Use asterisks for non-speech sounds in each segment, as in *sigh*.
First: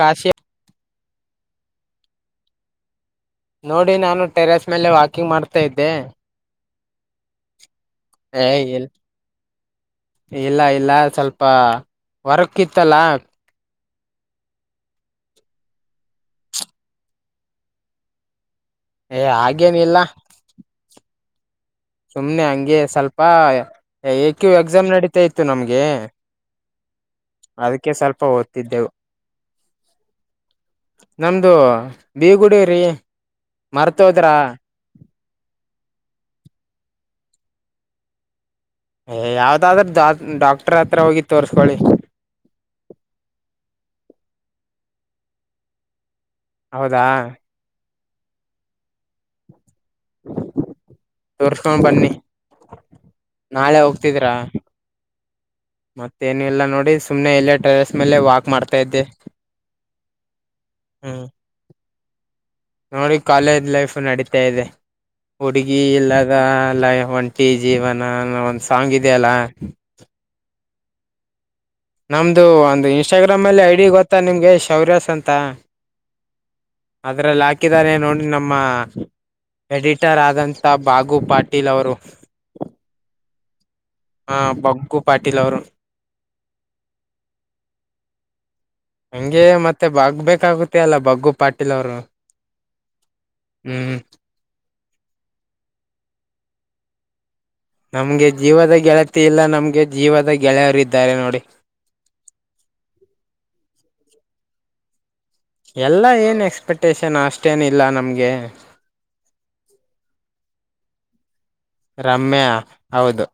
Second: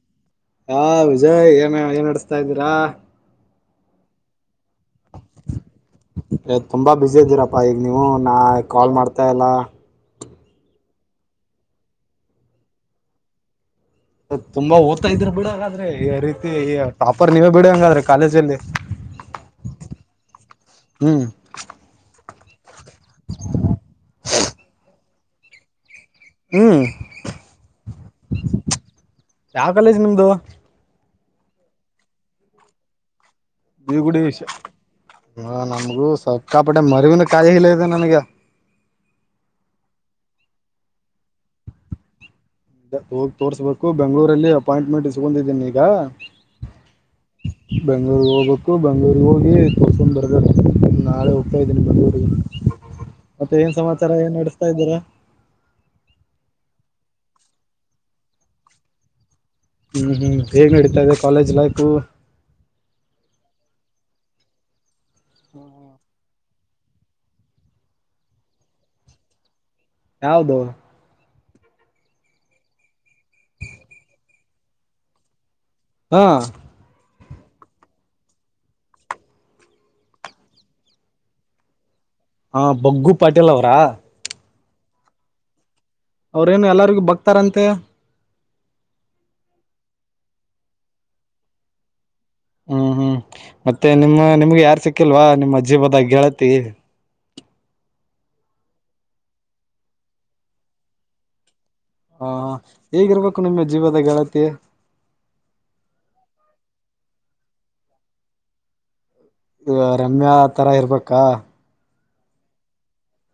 ಕಾಶಿಯ ಹಾ ವಿಜಯ್ ಏನ ಏನ್ಡಸ್ತಾ ಇದ್ದೀರಾ. ನೋಡಿ ನಾನು ಟೆರೆಸ್. ಮೇಲೆ ವಾಕಿಂಗ್ ಮಾಡ್ತಾ ಇದ್ದೆ. ಏ, ತುಂಬಾ ಬಿಜಿ ಇದ್ದೀರಪ್ಪ ಈಗ. ನೀವು ನಾ ಏ ಇಲ್ ಕಾಲ್ ಮಾಡ್ತ ಇಲ್ಲ. ಇಲ್ಲ ಇಲ್ಲ ಸ್ವಲ್ಪ ವರ್ಕ್ ಇತ್ತಲ್ಲ. ತುಂಬಾ ಓದತ ಇದ್ರೆ ಬಿಡಿ ಹಂಗಾದ್ರೆ ರೀತಿ ಟಾಪರ್ ನೀವೇ ಬಿಡ ಹಂಗಾದ್ರೆ ಕಾಲೇಜ ಅಲ್ಲಿ ಏ ಹಾಗೇನು ಇಲ್ಲ. ಹ್ಮ್ ಸುಮನೆ ಹಂಗೆ ಸ್ವಲ್ಪ ಎಏ ಕ್ಯ ಎಕ್ಸಾಮ್ ನಡೀ ಗತ್ತೆ ಇತ್ತು ನಮ್ಗೆ ಹ್ಮ್ ಅದಕ್ಕೆ ಸ್ವಲ್ಪ ಓದ್ತಿದ್ದೆವು ಯಾವ ಕಾಲೇಜ್ ನಿಮ್ದು. ನಮ್ದು ಬೇಗುಡಿ ರೀ. ಈಗುಡಿ ಮರ್ತೋದ್ರಾ ವಿಷ ನಮಗೂ ಸಿಕ್ಕಾಪಟ್ಟೆ ಮರಿವಿನ ಕಾಯಿಲೆ ಕಾಯಿಲೆ ಇದೆ ನನಗೆ ಏ ಯಾವ್ದಾದ್ರೂ ಡಾಕ್ಟ ಡಾಕ್ಟರ್ ಹತ್ರ ಹೋಗಿ ತೋರ್ಸಕೋಳಿ ಹೋಗಿ ತೋರ್ಸ್ಬೇಕು ಬೆಂಗಳೂರಲಿ ಅಪಾಯಿಂಟ್ಮೆಂಟ್ ಇಸ್ಕೊಂಡಿದ್ದೀನಿ ಈಗ ಹೌದಾ ಬೆಂಗಳೂರು ಹೋಗಬೇಕು ಬೆಂಗಳೂರ ಹೋಗಿ ತೋರ್ಸ್ಕೊಂಡ್ ಬರ್ಬೇಕು ನಾಳೆ ಹೋಗ್ತಾ ತೋರ್ಸ್ಕೊಂಡ್ ಇದ್ದೀನಿ ಬನ್ನಿ ಬೆಂಗಳೂರು ಮತ್ತೆ ಏನ್ ನಾಳೆ ಸಮಾಚಾರ ಹೋಗ್ತಿದ್ರಾ ಏನ್ ನಡೆಸ್ತಾ ಇದ್ದೀರ. ಮತ್ತೇನು ಇಲ್ಲ ನೋಡಿ ಸುಮ್ನೆ ಎಲ್ಲ ಟೆರೇಸ್ ಮೇಲೆ ವಾಕ್ ಮಾಡ್ತಾ ಇದ್ದೆ ಹ್ಮ್ ಹ್ಮ್ ಹೇಗ್ ನಡೀತಾ ಇದೆ ಹ್ಮ್ ಕಾಲೇಜ್ ಲೈಫು ನೋಡಿ ಕಾಲೇಜ್ ಲೈಫ್ ನಡೀತಾ ಇದೆ. ಹುಡುಗಿ ಲಗಾ ಲ್ಲಯ ಒಂಟಿ ಜೀವನ ಒಂದ್ ಸಾಂಗ್ ಇದೆ ಅಲ್ಲ ಯಾವದು ನಮ್ದು ಒಂದು ಇನ್ಸ್ಟಾಗ್ರಾಮ್ ಅಲ್ಲಿ ಐಡಿ ಗೊತ್ತಾ ನಿಮ್ಗೆ ಶೌರ್ಯಸ್ ಅಂತ. ಹಾ ಅದರಲ್ಲಿ ಹಾಕಿದ್ದಾರೆ ನೋಡಿ ನಮ್ಮ ಎಡಿಟರ್ ಆದಂತಥ ಬಾಗು ಪಾಟೀಲ್ ಅವರು. ಹಾ ಬಗ್ಗು ಪಾಟೀಲ್ ಅವ್ರಾ ಹ ಬಗ್ಗು ಪಾಟೀಲ್ ಅವರು ಅವ್ರೇನು ಎಲ್ಲರಿಗೂ ಬಕ್ತಾರಂತೆ. ಹಂಗೆ ಮತ್ತೆ ಬಾಗ ಬೇಕಾಗುತ್ತೆ ಅಲ್ಲ ಬಗ್ಗು ಪಾಟೀಲ್ ಅವರು ಹ್ಮ್ ಹ್ಮ್ ಮತ್ತೆ ಹ್ಮ್ ನಿಮ್ಮ ನಿಮ್ಗೆ ಯಾರ್ ಸಿಕ್ ಹಾಕಿಲ್ವಾ ನಿಮ್ಮ ಜೀವದ ಗೆಳತಿ ನಮ್ಗೆ ಜೀವದ ಗೆಳತಿ ಇಲ್ಲ ನಮ್ಗೆ ಜೀವದ ಗೆಳೆಯರ ಇದ್ದಾರೆ ನೋಡಿ. ಹಾ ಹೇಗಿರ್ಬೇಕು ನಿಮ್ಮ ಜೀವದ ಗೆಳತಿ ಎಲ್ಲಾ ಏನ್ ಎಕ್ಸ್ಪೆಕ್ಟೇಶನ್ ಅಷ್ಟೇನ ಇಲ್ಲ ನಮ್ಗೆ ಇ ರಮ್ಯಾ ತರ ಇರ್ಬೇಕಾ ರಮ್ಯಾ ಹೌದು.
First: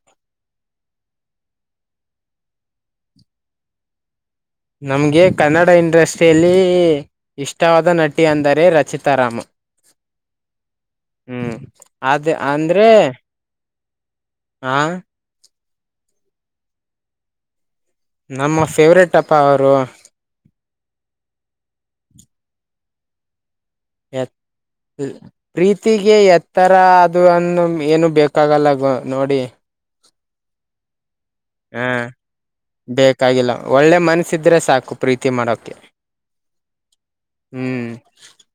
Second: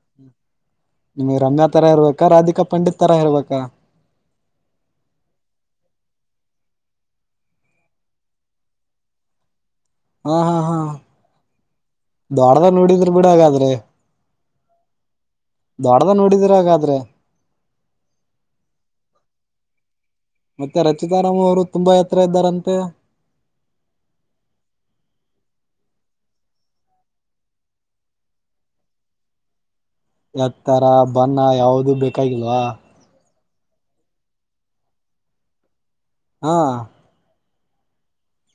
ರಮ್ಯಾ ತರ ಇರ್ಬೇಕಾ ರಾಧಿಕಾ ಪಂಡಿತ್ ತರ ಇರ್ಬೇಕಾ ನಮಗೆ ಕನ್ನಡ ಇಂಡಸ್ಟ್ರಿಯಲ್ಲಿ ಇಷ್ಟವಾದ ನಟಿ ಅಂದರೆ ರಚಿತಾ ರಾಮ. ಹಾ ಹಾ ಹಾ ಅದ ದ್ವಾಡದ್ ಅಂದ್ರೆ ನೋಡಿದ್ರ ಬಿಡ ಹಾಗಾದ್ರೆ ಹ ದ್ವಾಡದ ನೋಡಿದಿರ ಹಾಗಾದ್ರೆ ನಮ್ಮ ಫೇವ್ರೇಟ್ ಅಪ್ಪ ಅವರು ಮತ್ತೆ ರಚಿತಾರಾಮ್ ಅವರು ತುಂಬಾ ಎತ್ರಾ ಇದ್ದಾರಂತೆ ಎ ಪ್ರೀತಿಗೆ ಎತ್ತರ ಅದು ಅನ್ನ ಏನು ಬೇಕಾಗಲ್ಲ ಗ ಬ ನೋಡಿ ಎತ್ತರ ಬನ್ನ ಹಾ ಯಾವದು ಬೇಕಾಗಿಲ್ವಾ ಬೇಕಾಗಿಲ್ಲ ಒಳ್ಳೆ ಮನಸಿದ್ರೆ ಸಾಕು ಪ್ರೀತಿ ಮಾಡೋಕ್ಕೆ ಹಾ ಹ್ಮ್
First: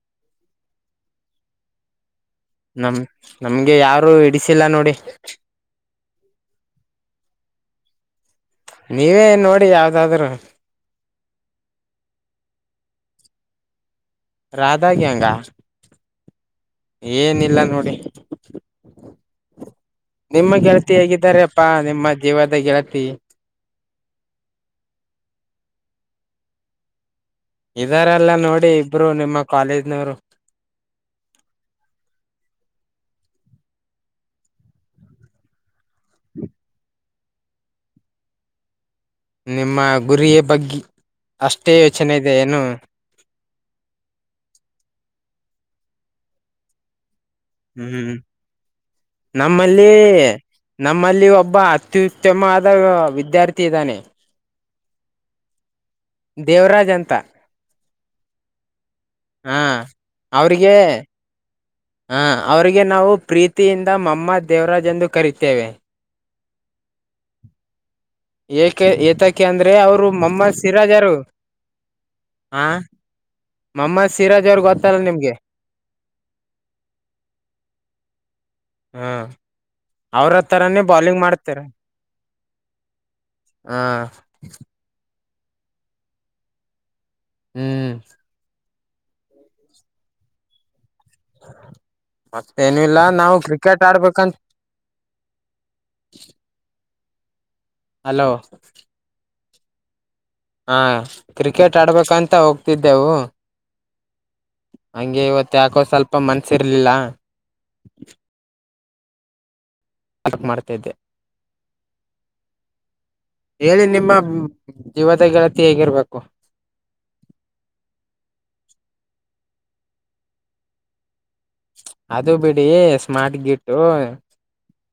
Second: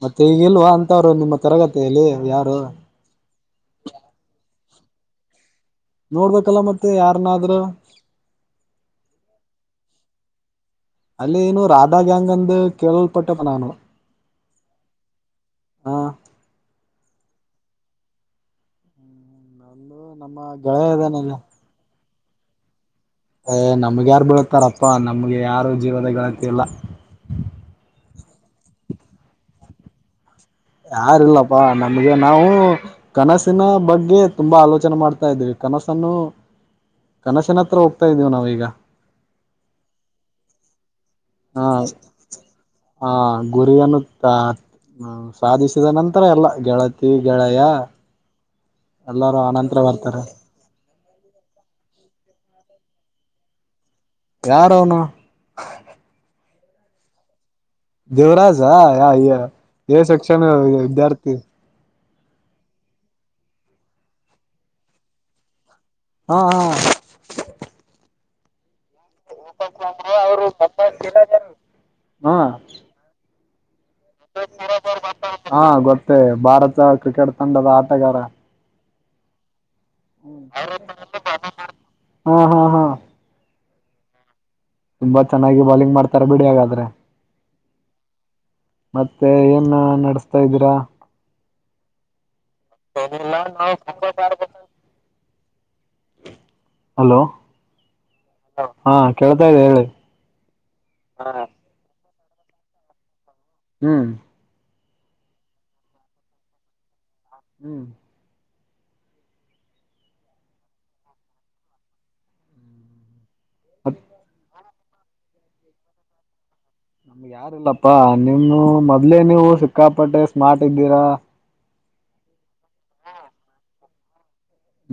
ಮತ್ತೆ ಈಗಿಲ್ವಾ ಅಂತವ್ರು ನಿಮ್ಮ ತರಗತಿಯಲ್ಲಿ ಯಾರು ನಮ ನಮ್ಗೆ ಯಾರು ಇಡಿಸಿಲ್ಲ ನೋಡಿ *inaudible* ನೋಡ್ಬೇಕಲ್ಲ ಮತ್ತೆ ಯಾರನಾದ್ರ ನೀವೇ ನೋಡಿ ಯಾವ್ದಾದ್ರರು ಕೇಳಲ್ಪಟ್ಟ ಬನಾನು ರಾಧಾ ಗ್ಯಾಂಗ್ ಆ ವಾ *inaudible* ಏನಿಲ್ಲ ನೋಡಿ ನಂದು ನಮ್ಮ ನಿಮ್ಮ ಗೆಳೆಯ ಗೆಲ್ತಿ ಹೇಗಿದ್ದಾರೆಪ್ಪಾ ನಿಮ್ಮ ಜೀವದ ಗೆಳತಿ ಅಯ್ ನಮ್ಗೆ ಯಾರ್ ಬೀಳತಾರಪ್ಪಾ ನಮ್ಗೆ ಯಾರು ಜೀವದಗಳ ಕೇಳ *inaudible* ಇದಾರೆಲ್ಲ ನೋಡಿ ಇಬ್ರು ನಿಮ್ಮ ಕಾಲೇಜ್ನವರು ಯಾರಿಲ್ಲಪ್ಪಾ ನಮ್ಗೆ ನಾವು ಕನಸಿನ ಬಗ್ಗೆ ತುಂಬಾ ಆಲೋಚನೆ ಮಾಡ್ತಾ ಇದ್ದೀವಿ ಕನಸನ್ನು ಕನಸಿನ ಹತ್ರ ಹೋಗ್ತಾ ಇದ್ದೀವಿ ನಾವೀಗ ನಿಮ್ಮ ಗುರಿಯ ಬಗ್ಗೆ ಹಾ ಅಷ್ಟೇ ಯೋಚನೆ ಇದೆ ಏನು ಹ ಗುರಿಯನ್ನು *inaudible* ಸಾಧಿಸಿದ ನಂತರ ಎಲ್ಲ ಗೆಳತಿ ತಿಗಳೆಯ ಹ್ಮ್ ಎಲ್ಲಾರೂ ಆನಂತರ ನಮ್ಮಲ್ಲಿ ಬರ್ತಾರೆ ನಮ್ಮಲ್ಲಿ ಒಬ್ಬ ಅತ್ಯುತ್ತಮವಾದ ವಿದ್ಯಾರ್ಥಿ ಇದ್ದಾನೆ ಯಾರ ಅವನ ದೇವರಾಜ್ ಅಂತ ದೇವರಾಜಾ ಯ ಹಾ ಎ ಸೆಕ್ಷನ್ ಅವ್ರಿಗೆ ವಿದ್ಯಾರ್ಥಿ ಹ ಅವರಿಗೆ ನಾವು ಪ್ರೀತಿಯಿಂದ ಮಮ್ಮ ದೇವರಾಜ್ ಎಂದು ಕರಿತೇವೆ ಹಾ ಹಾ ಏಕೆ ಎ ಕ ಅಂದ್ರೆ ಅವರು ಮಮ್ಮ ಸಿರಾಜಾರ ಹಾ ಹ ಮೊಹಮ್ಮದ್ ಸಿರಾಜ್ ಅವ್ರ ಗೊತ್ತಲ್ಲ ನಿಮ್ಗೆ ಹಾ ಗೊತ್ತೇ ಭಾರತ ಕ್ರಿಕೆಟ್ ತಂಡದ ಆಟಗಾರ ಹಾ ಅವ್ರ ತರಾನೇ ಬೌಲಿಂಗ್ ಮಾಡ್ತರ. ಹಾ ಹಾ ಹಾ ಹಾ ತುಂಬಾ ಚೆನ್ನಾಗಿ ಬಾಲಿಂಗ್ ಮಾಡ್ತಾರ ಬಿಡಿ ಹಾಗಾದ್ರೆ. ಹ್ಮ್ ಮತ್ತೆ ಏನ್ ನಡ್ಸ್ತಾ ಇದ್ದೀರಾ. ಮತ್ತೇನ ಇಲ್ಲ ನಾವು ಕ್ರಿಕೆಟ್ ಆಡ್ಬೇಕಂತ *unintelligible* ಹಲೋ ಹಲೋ ಹ ಹೇಳ ಹಾ ಕ್ರಿಕೆಟ್ ಆಡ್ಬೇಕಂತ ತ ಹೋಗ್ತಿದ್ದೆವು. ಹ್ಮ್ ಹಂಗೆ ಇವತ್ತ ಯಾಕೋ ಸ್ವಲ್ಪ ಮನ್ಸಿರ್ಲಿಲ್ಲ. ಹ್ಮ್ ಅದಕ್ ಮಾಡ್ತಾ ಇದ್ದೆ. ಹೆಳಿ ಮತ್ ನಿಮ್ಮ ಜೀವದ ಗೆಳತಿ ಹೇಗಿರ್ಬೇಕು? ನಮ್ಗೆ ಯಾರಿಲ್ಲಪ್ಪಾ ನಿಮ್ ಮೊದ್ಲೆ ನೀವು ಸಿಕ್ಕಾಪಟ್ಟೆ ಸ್ಮಾರ್ಟ್ ಇದ್ದೀರಾ. ಅದು ಬಿಡಿ ಸ್ಮಾರ್ಟ್ ಗಿಟು.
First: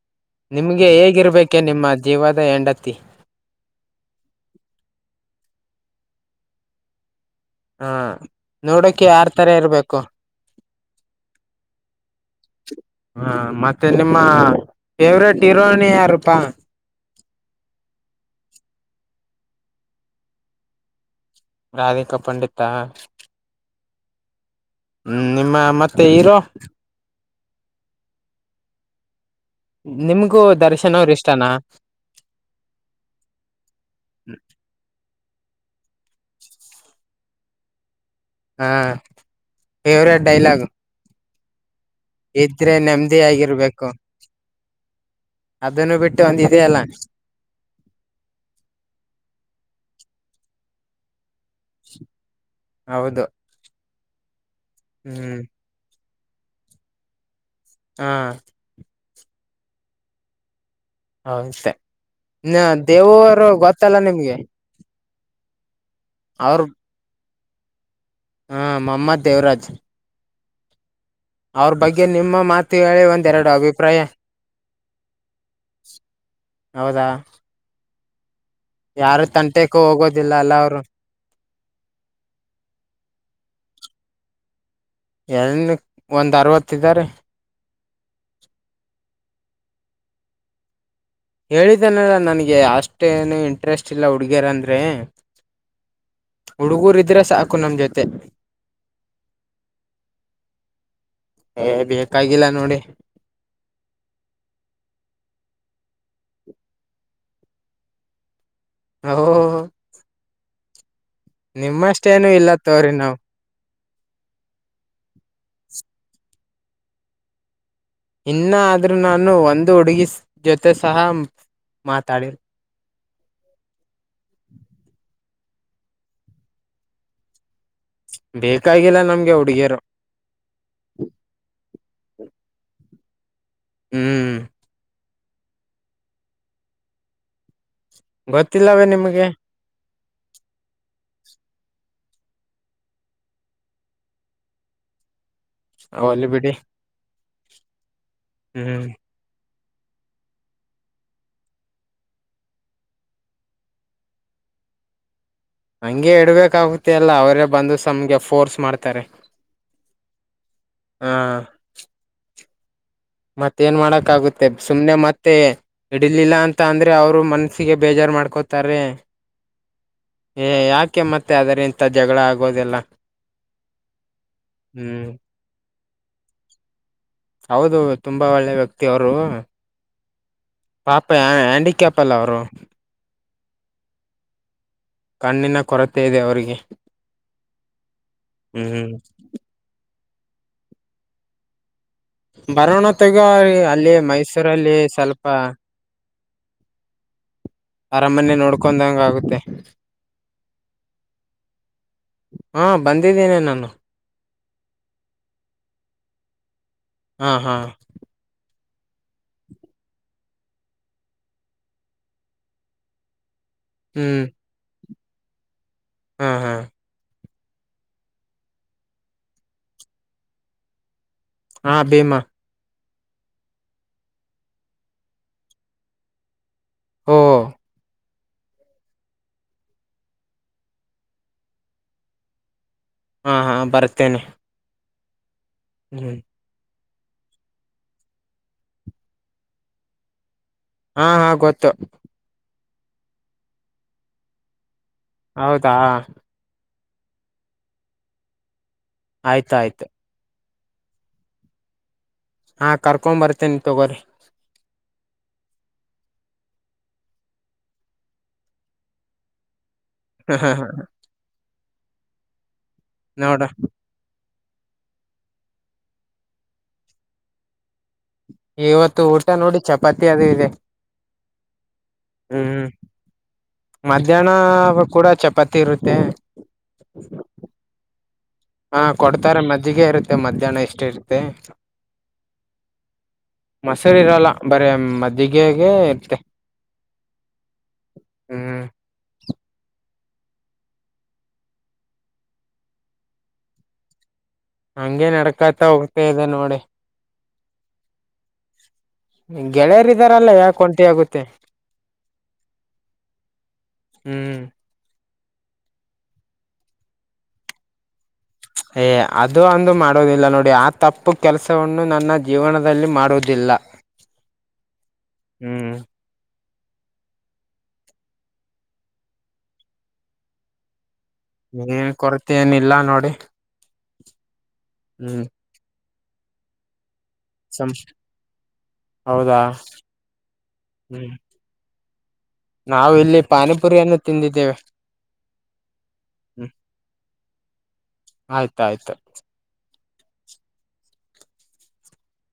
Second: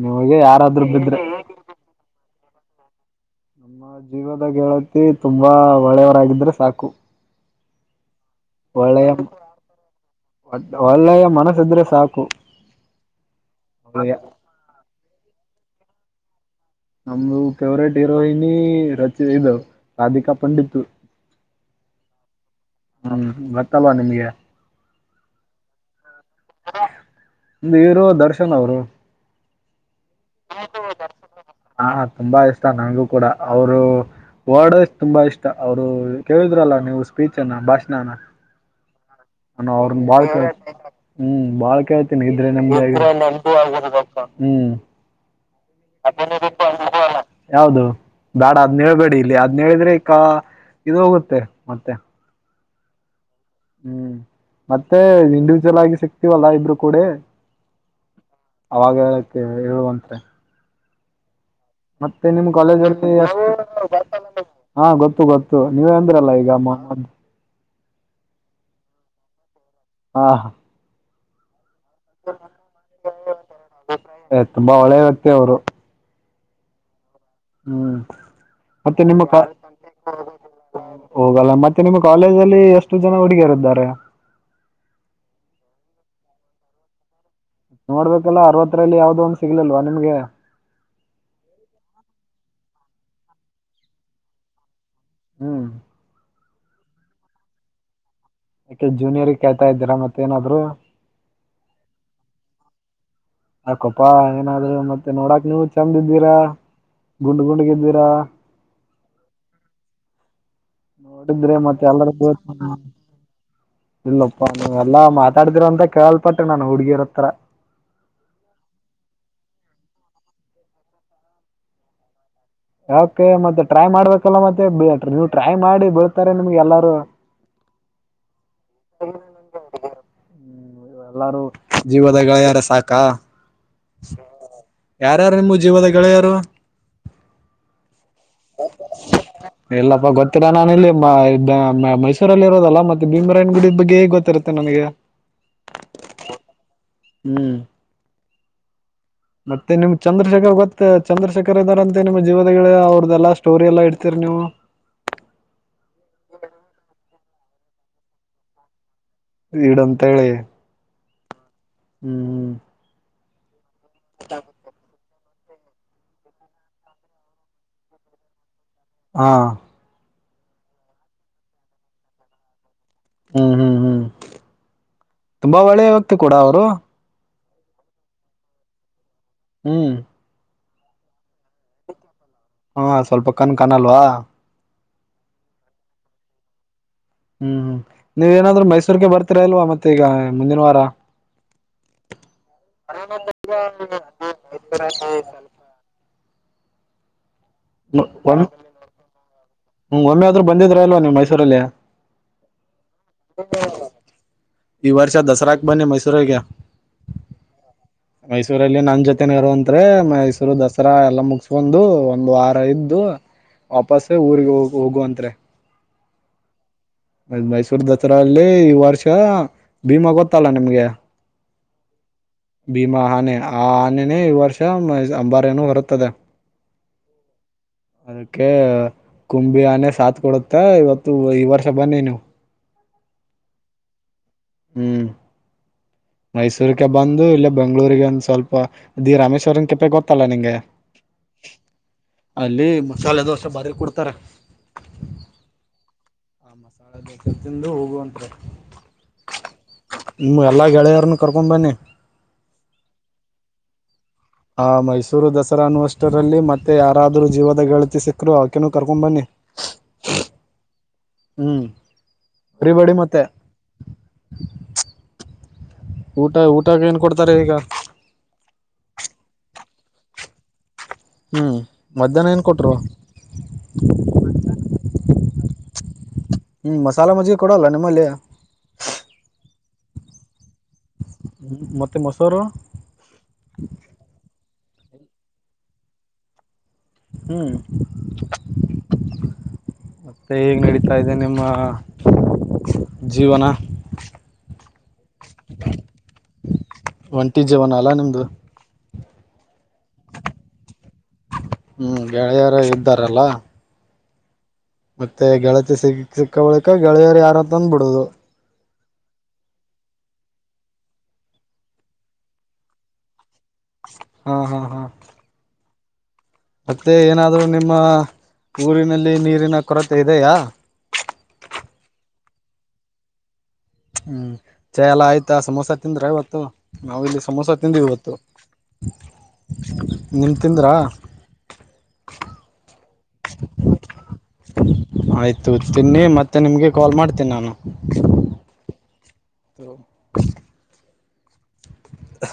ನಿಮಗೆ ಯಾರಾದ್ರೂ ನಿಮ್ಗೆ ಬಿದ್ರೆ ಹೇಗಿರ್ಬೇಕೆ ನಿಮ್ಮ ಜೀವದ ಹೆಂಡತಿ. ನಮ್ಮ ಜೀವದ ಗೆಳತಿ ತುಂಬಾ ಒಳ್ಳೆಯವರಾಗಿದ್ರೆ ಸಾಕು. ಹಾ ನೋಡಕ ಒಳ್ಳೆಯ ಯಾರ್ ತರ ಇರ್ಬೇಕು ಒಳ್ಳೆಯ ಮನಸ್ಸಿದ್ರೆ ಸಾಕು ಹ ಮತ್ತೆ ನಿಮ್ಮ ಫೇವ್ರಟ್ ಹೀರೋಯಿನ ಯಾರುಪ್ಪಾ? ನಮ್ದು ಫೇವ್ರೇಟ್ ಹೀರೋಯಿನಿ ರ ಇದು ರಾಧಿಕಾ ಪಂಡಿತೂ. ರಾಧಿಕಾ ಪಂಡಿತ್. ಹ್ಮ್ ಮತ್ತ ತಲ್ಲ ನಿಮಗೆ ಹ್ಮ್ ನಿಮ್ಮ ಮತ್ತ ತೇ ಹಿರೋ? ಹೀರೋ ದರ್ಶನ್ ಅವರು. ನಿಮ್ಗೂ ದರ್ಶನ್ ಅವ್ರ ಇಷ್ಟನಾ ಹಾ ತುಂಬಾ ಇಷ್ಟ ನನ್ಗೂ ಕೂಡ ಅವರು ಓಡೋ ತುಂಬಾ ಇಷ್ಟ ಅವರು ಕೇಳಿದ್ರಲ್ಲ ನೀವು ಸ್ಪೀಚ್ ನ್ನ ಭಾಷಣನ ಹಾ ಹಣ ಅವ್ರನ್ನ ಬಾಳ್ ಹ್ಮ್ ಬಾಳ ಕೇಳ್ತೀನಿ ಇದ್ರೆ ನ ಹ್ಮ ನೆಮ್ಮದಿ ಆಗಿರ್ಬೇಕು ಅದನ್ನು ಬಿಟ್ಟು ಒಂದ ಇದೆಯಲ್ಲ ಯದು ಬೇಡ ಅದ್ ನೇಳ್ಬೇಡಿ ಇಲ್ಲಿ ಅದ ಹೇಳಿದ್ರೆ ಅಕ್ಕ ಇದು ಹೋಗುತ್ತೆ ಮತ್ತೆ ಹೌದು ಹ್ಮ್ ಮತ್ತೆ ಹ್ಮ್ ಇಂಡಿವಿಜುವಲ್ ಆಗಿ ಸಿಕ್ ಇವಲ್ಲಾ ಇಬ್ರು ಕೂಡಿ ಹಾ ಅವಾಗ *inaudible* ಮ ಹೇಳುವಂತೆ ಹೌಷ್ಟೆ ಇ ಕಾಲೇಜಲ್ಲಿ ಎಷ್ಟು ದೇವರು ಗೊತ್ತಲ್ಲ ನಿಮ್ಗೆ ಹಾ ಗೊತ್ತು ಗೊತ್ತು ನೀವ ಅಂದ್ರಲ್ಲ ಈಗಮ್ಮ *unintelligible* ಹಾ ಮಮ್ಮ ದೇವರಾಜ್ ಹಾ ಹ ಅವ್ರ ಬಗ್ಗೆ ನಿಮ್ಮ ಮಾತು ಹೇಳಿ ಒಂದೆರಡು ಅಭಿಪ್ರಾಯ ತುಂಬಾ ಒಳ್ಳೆ ವ್ಯಕ್ತಿ ಅವರು ಹೌದಾ ಹ್ಮ್ ಮತ್ತೆ ನಿಮ್ಮ ಯಾರು ತಂಟೆಕ್ಕೂ ಹೋಗೋದಿಲ್ಲ ಅಲ್ಲ ಅವರು ಹೋಗಲ್ಲ ಮತ್ತೆ ನಿಮ್ಮ ಕಾಲೇಜ ಅಲ್ಲಿ ಎಷ್ಟು ಜನ ಹುಡುಗಿಯರಿದರೆ ಎನ್ ಒಂದ್ ಅರವತ್ ಇದ್ದಾರೆ ಸಿಗ್ಲಲ್ವಾ ನಿಮಗೆ *unintelligible* ಹೇಳಿದ್ದೇನಲ್ಲ ನನ್ಗೆ ಅಷ್ ಅಷ್ಟೇನು ಇಂಟ್ರೆಸ್ಟ್ ಇಲ್ಲ ಹುಡುಗ್ಯರ ಅಂದ್ರೆ ಹ್ಮ್ ಹುಡುಗೂರ್ ಇದ್ರೆ ಸಾಕು ನಮ್ ಜೊತೆ ಯಾಕೆ ಜೂನಿಯರ್ ಕೇಳ್ತಾ ಇದ್ದೀರಾ ಮತ್ ಏನಾದ್ರು ಕಾಗಿಲ್ಲ ನೋಡಿ ಅಕೊಪಾ ಏನಾದ್ರು ಮತ್ತೆ ನೋಡಕ್ ನೀವು ಚಂದ ಇದ್ದೀರಾ ಗುಂಡ್ ಗುಂಡ್ಗಿದ್ದೀರಾ ಹೂ *unintelligible* ನೋಡಿದ್ರೆ ಮತ್ತೆ ನಿಮ್ಮಷ್ಟೇಏನು ಇಲ್ಲ ತೋವ್ರಿ ನಾವು ಇಲ್ಲಪ್ಪ ನೀ ಎಲ್ಲಾ ಮಾತಾಡಿದಿರ ಅಂತ ಕೇಳಲ್ಪಟ್ಟ ನಾನ್ ಹುಡ್ಗಿರ್ ಹತ್ರ ಇನ್ನಾದ್ರೂ ನಾನು ಒಂದು ಹುಡುಗಿ ಜೊತೆ ಸಹ ಮಾತಾಡಿ ಯಕೆ ಮತ್ತೆ ಟ್ರೈ ಮಾಡ್ಬೇಕ್ ಲ್ಲ ಮತ್ತೆ ಬಟ *unintelligible* ಟ್ರೈ ಮಾಡಿ ಬೀಳ್ತಾರೆ ನಿಮ್ಗೆ ಎಲ್ಲಾರೂ ಬೇಕಾಗಿಲ್ಲ ನಮ್ಗೆ ಹುಡುಗಿಯರು *inaudible* ಎಲ್ಲಾರು ಜೀವದ ಗೆಳೆಯಾರ ಸಾಕ ಹ್ಮ್ ಯಾರ್ಯಾರು ನಿಮ್ ಜೀವದ ಗೆಳೆಯರು ಗೊತ್ತಿಲ್ಲವೇ ನಿಮ್ಗೆ ಇಲ್ಲಪ್ಪಾ ಗೊತ್ತಿಲಾ ನಾನ ಇಲ್ಲಿ ಮೈಸೂರ *unintelligible* ಹತ್ತಿರಲ್ಲಿ ಇರೋದಲ್ಲ ಮತ್ತೆ ಭೀಮರಾಯನ ಗುಡಿ ಬಗ್ಗೆ ಹೇಗ್ ಗೊತ್ತಿರುತ್ತೆ ನನಗೆ ಒಲ್ಲಿ ಬಿಡಿ ಹ್ಮ್ ಹ್ಮ್ ಮತ್ತೆ ನಿಮ್ ಚಂದ್ರಶೇಖರ್ ಗೊತ್ತ ಚಂದ್ರಶೇಖರ್ ಇದ್ದಾರಂತೆ ನಿಮ್ಮ ಜೀವದ ಗೆಳೆಯ ಅವ್ರದ ಎಲ್ಲಾ ಸ್ಟೋರಿ ಎಲ್ಲಾ ಇಡ್ತೀರಿ ನೀವು ಹಂಗೆ ಇಡ್ಬೇಕ ಆಗುತ್ತೆ ಅಲ್ಲ ಅವ್ರ ಬಂದು ಸುಮ್ಗೆ ಫೋರ್ಸ್ ಮಾಡ್ತಾರೆ ಈಡಂತ ಹೇಳಿ ಹ ಹ್ಮ್ ಹ್ಮ್ ಮತ್ತೆ ಮತ್ತೆ ಏನ್ ಮಾಡಕಕ್ಕಾಗುತ್ತೆ ಸುಮನೆ ಮತ್ತೆ ಮತ್ತೆ ಇಡಿಲಿಲ್ಲ ಅಂತ ಅಂದ್ರೆ ಅವರು ಮನಸ್ಸಿಗೆ ಬೇಜಾರ್ ಮಾಡ್ಕೋತಾರೇ ಹಾ ತಾರೇ ಯಾಕೆ ಮತ್ತೆ ಅದ್ರ ಇಂತ ಜಗಳ ಆಗೋದೆಲ್ಲ ಹ್ಮ್ ಹ್ಮ್ ಹ್ಮ್ ಹ್ಮ್ ತುಂಬಾ ಒಳ್ಳೆ ವ್ಯಕ್ತಿ ಕೂಡ ಅವರು ಹೌದು ತುಂಬಾ ಒಳ್ಳೆ ವ್ಯಕ್ತಿ ಅವ್ರು ಹ ಹ್ಮ್ ಪಾಪ ಹ್ಯಾಂಡಿಕ್ಯಾಪ್ ಎಲ್ಲ ಅವರು ಹಾ ಸ್ವಲ್ಪ ಕಣ ಕಾಣಲ್ವಾ ಕಣ್ಣಿನ ಕೊರತೆ ಇದೆ ಅವ್ರಿಗೆ. ಹ್ಮ್ ಹ್ಮ್ ನೀವೇನಾದ್ರು ಹ್ಮ್ ಮೈಸೂರ್ ಬರ್ತೀರಾ ಇಲ್ವಾ ಮತ್ತೆ ಈಗ ಮುಂದಿನ ವಾರ ಬರೋಣ ತಗ ಅಲ್ಲಿ ಮೈಸೂರಲ್ಲಿ ಸ್ವಲ್ಪ ಅರಮನೆ ಒ ನೋಡ್ಕೊಂಡಂಗ ಆಗುತ್ತೆ ಒಮ್ಮೆ ಆದ್ರೂ ಬಂದಿದ್ರ ಇಲ್ವಾ ನೀವು ಮೈಸೂರಲ್ಲಿ ಹಾ ಬಂದಿದ್ದೇನೆ ನಾನು ಈ ವರ್ಷ ದಸರಾಕ ಬನ್ನಿ ಮೈಸೂರು ಗ ಹಾ ಹಾ ಮೈಸೂರಲ್ಲಿ ನನ್ನ ಜೊತೆನ ಇರುವಂತ್ರಿ ಮೈಸೂರು ದಸರಾ ಎಲ್ಲ ಮುಗಸ್ಕೊಂಡು ಒಂದು್ ವಾರ ಇದ್ದು ವಾಪಸ್ಸ ಊರಿಗೆ ಹೋಗ ಹೋಗುವಂತ ತತ್ರ್ರೆ ಹ್ಮ್ ಹ್ಮ್ ಆಮೇಲೆ ಮೈಸೂರ್ ದಸರಾಲ್ಲಿ ಈ ವರ್ಷ ಭೀಮಾ ಗೊತ್ತಲ್ಲ ನಿಮ್ಗೆ ಹಾ ಭೀಮ ಭೀಮಾ ಆನೆ ಆ ಆನೆನೇ ಈ ವರ್ಷ ಅಂಬಾರಿ ಯನ ಹೊರುತ್ತದೆ. ಹ್ಮ ಅದಕ್ಕೆ ಕುಂಬಿ ಅನೆೆ ಸಾತ್ ಕೊಡುತ್ತೆ ಇವತ್ತು ಈ ವರ್ಷ ಬನ್ನಿ ನೀವು. ಹಾ ಹಾ ಬರ್ತೇನೆ ಹ್ಮ್ ಹ್ಮ್ ಮೈಸೂರು ಬಂದು ಇಲ್ಲೇ ಬೆಂಗಳೂರಿಗೆ ಒಂದ್ ಸ್ವಲ್ಪ ದಿ ರಾಮೇಶ್ವರನ್ ಕೆಪೆ ಗೊತ್ತಲ್ಲಾ ನಿಂಗೆ ಹಾ ಹಾ ಗೊತ್ತು ಅಲ್ಲಿ ಮಸಾಲೆ ದೋಸೆ ಬಾರಿ ಕೊಡ್ತಾರೆ ಹೌದಾ ಮಸಾಲೆ ಬಸದ್ದಂದು ಹೋಗುವಂತಾರೆ ಆಯ್ತಾಯ್ತು ಎಲ್ಲ ಗೆಳೆಯರನ್ನ ಕರ್ಕೊಂಬನ್ನಿ ಹಾ ಕರ್ಕೊಂಡ್ ಬರ್ತೇನೆ ತೊಗೋರಿ ಹಾ ಮೈಸೂರು ದಸರಾ ಅನ್ನುವಷ್ಟರಲ್ಲಿ ಮತ್ತೆ ಯಾರಾದ್ರರು ಜೀವದ ಗೆಳತಿ ಸಿಕ್ಕರು ಅವಕೇನ ಕರ್ಕೊ ಬನ್ನಿ ಹ್ಮ್ ಹ್ಮ ಹಾ ಹ ಹ್ಮ್ ಅಬಡಿ ಮತ್ತೆ ಊಟ ಊಟಕ್ಕೆ ಏನ್ ಕೊಡ್ತಾರೆ ಈಗ ಇವತ್ತು ಊಟ ನೋಡಿ ಚಪಾತಿ ಅದು ಇದೆ ಹ್ಞೂ ಮಧ್ಯಾಹ್ನ ಏನು ಹ್ಮ್ ಕೊಟ್ಟರು ಮಧ್ಯಾಹ್ನ ಕೂಡ ಚಪಾತಿ ಇರುತ್ತೆ ಹ್ಮ್ ಮಸಾಲೆ ಮಜ್ಜಿಗೆ ಕೊಡಲ್ಲ ನಿಮ್ಮಲ್ಲಿ ಹಾ ಕೊಡ್ತಾರೆ ಮಜ್ಜಿಗೆ ಇರುತ್ತೆ ಮಧ್ಯಾಹ್ನ ಇಷ್ಟ *unintelligible* ಮತ್ತೆ ಮೊಸರು ಮಸರಿರಲ್ಲ ಬರೇ ಮದ್ದಿಗೆಗೆ ಇತ್ತೆ ಹ್ಮ್ ಹೇಗೆ ನಡೀತಾ ಇದೆ ನಿಮ್ಮ ಜೀವನ ಹಂಗೆ ನಡ್ಕತ ಹೋಗ್ತಾ ಇದೆ ನೋಡಿ ಇತ್ತೀ ಜವನಲ್ಲಾ ನಿಮ್ದು ಹ್ಮ್ ಗೆಳೆಯರ ಇದಿದಾರಲ್ಲ ಯಾಕೆ ಒಂಟ ಆಗುತ್ತೆ ಹ್ಮ್ ಗೆಳೆಯರ ಇದ್ದಾರಲ್ಲ ಹ್ಮ್ ಮತ್ತೆ ಗೆಳತಿ ಸಿ ಸಿಕ್ಕ ಬಳಿಕ ಗೆಳೆಯರು ಯಾರ ಅಂತ ಅಂದ ಬಿಡುದು ಏ ಅದು ಅಂದು ಮಾಡುವುದಿಲ್ಲ ನೋಡಿ ಆ ತಪ್ಪು ಕೆಲಸವನ್ನು ನನ್ನ ಜೀವನದಲ್ಲಿ ಮಾಡುವುದಿಲ್ಲ ಹ್ಮ್ ಹ್ಮ್ ಹ್ಮ್ ಹ್ಮ್ ಮತ್ತೆ ಏನಾದ್ರು ನಿಮ್ಮ ಊರಿನಲ್ಲಿ ನೀರಿನ ಕೊರತೆ ಇದೆಯಾ ಏನ್ ಕೊರತೆ ಏನ ಇಲ್ಲಾ ನೋಡಿ ಹ್ಮ್ ಚಾ ಎಲ್ಲಾ ಹ್ಮ್ ಆಯ್ತಾ ಸಮೋಸಾ ತಿಂದ್ರೆ ಇವತ್ತು ನಾವವು ಇಲ್ಲಿ ಸಮೋಸ ಸಂ ತಿಂದ್ವವಿ ಗತ್ತು ಹೌದಾ ನಿಮ ತಿಂದ್ರಾ ಹ್ಮ್ ನಾವು ಇಲ್ಲಿ ಪಾನಿಪುರಿಯನ್ನು ತಿಂದಿದ್ದೇವೆ ಆಯ್ತು ತಿನ್ನಿ ಮತ್ತೆ ಹ್ಮ್ ನಿಮ್ಗೆ ಕಾಲ್ ಮಾಡ್ತೀನಿ ನಾನು ಆಯ್ತಾಯ್ತು *inaudible* ಹ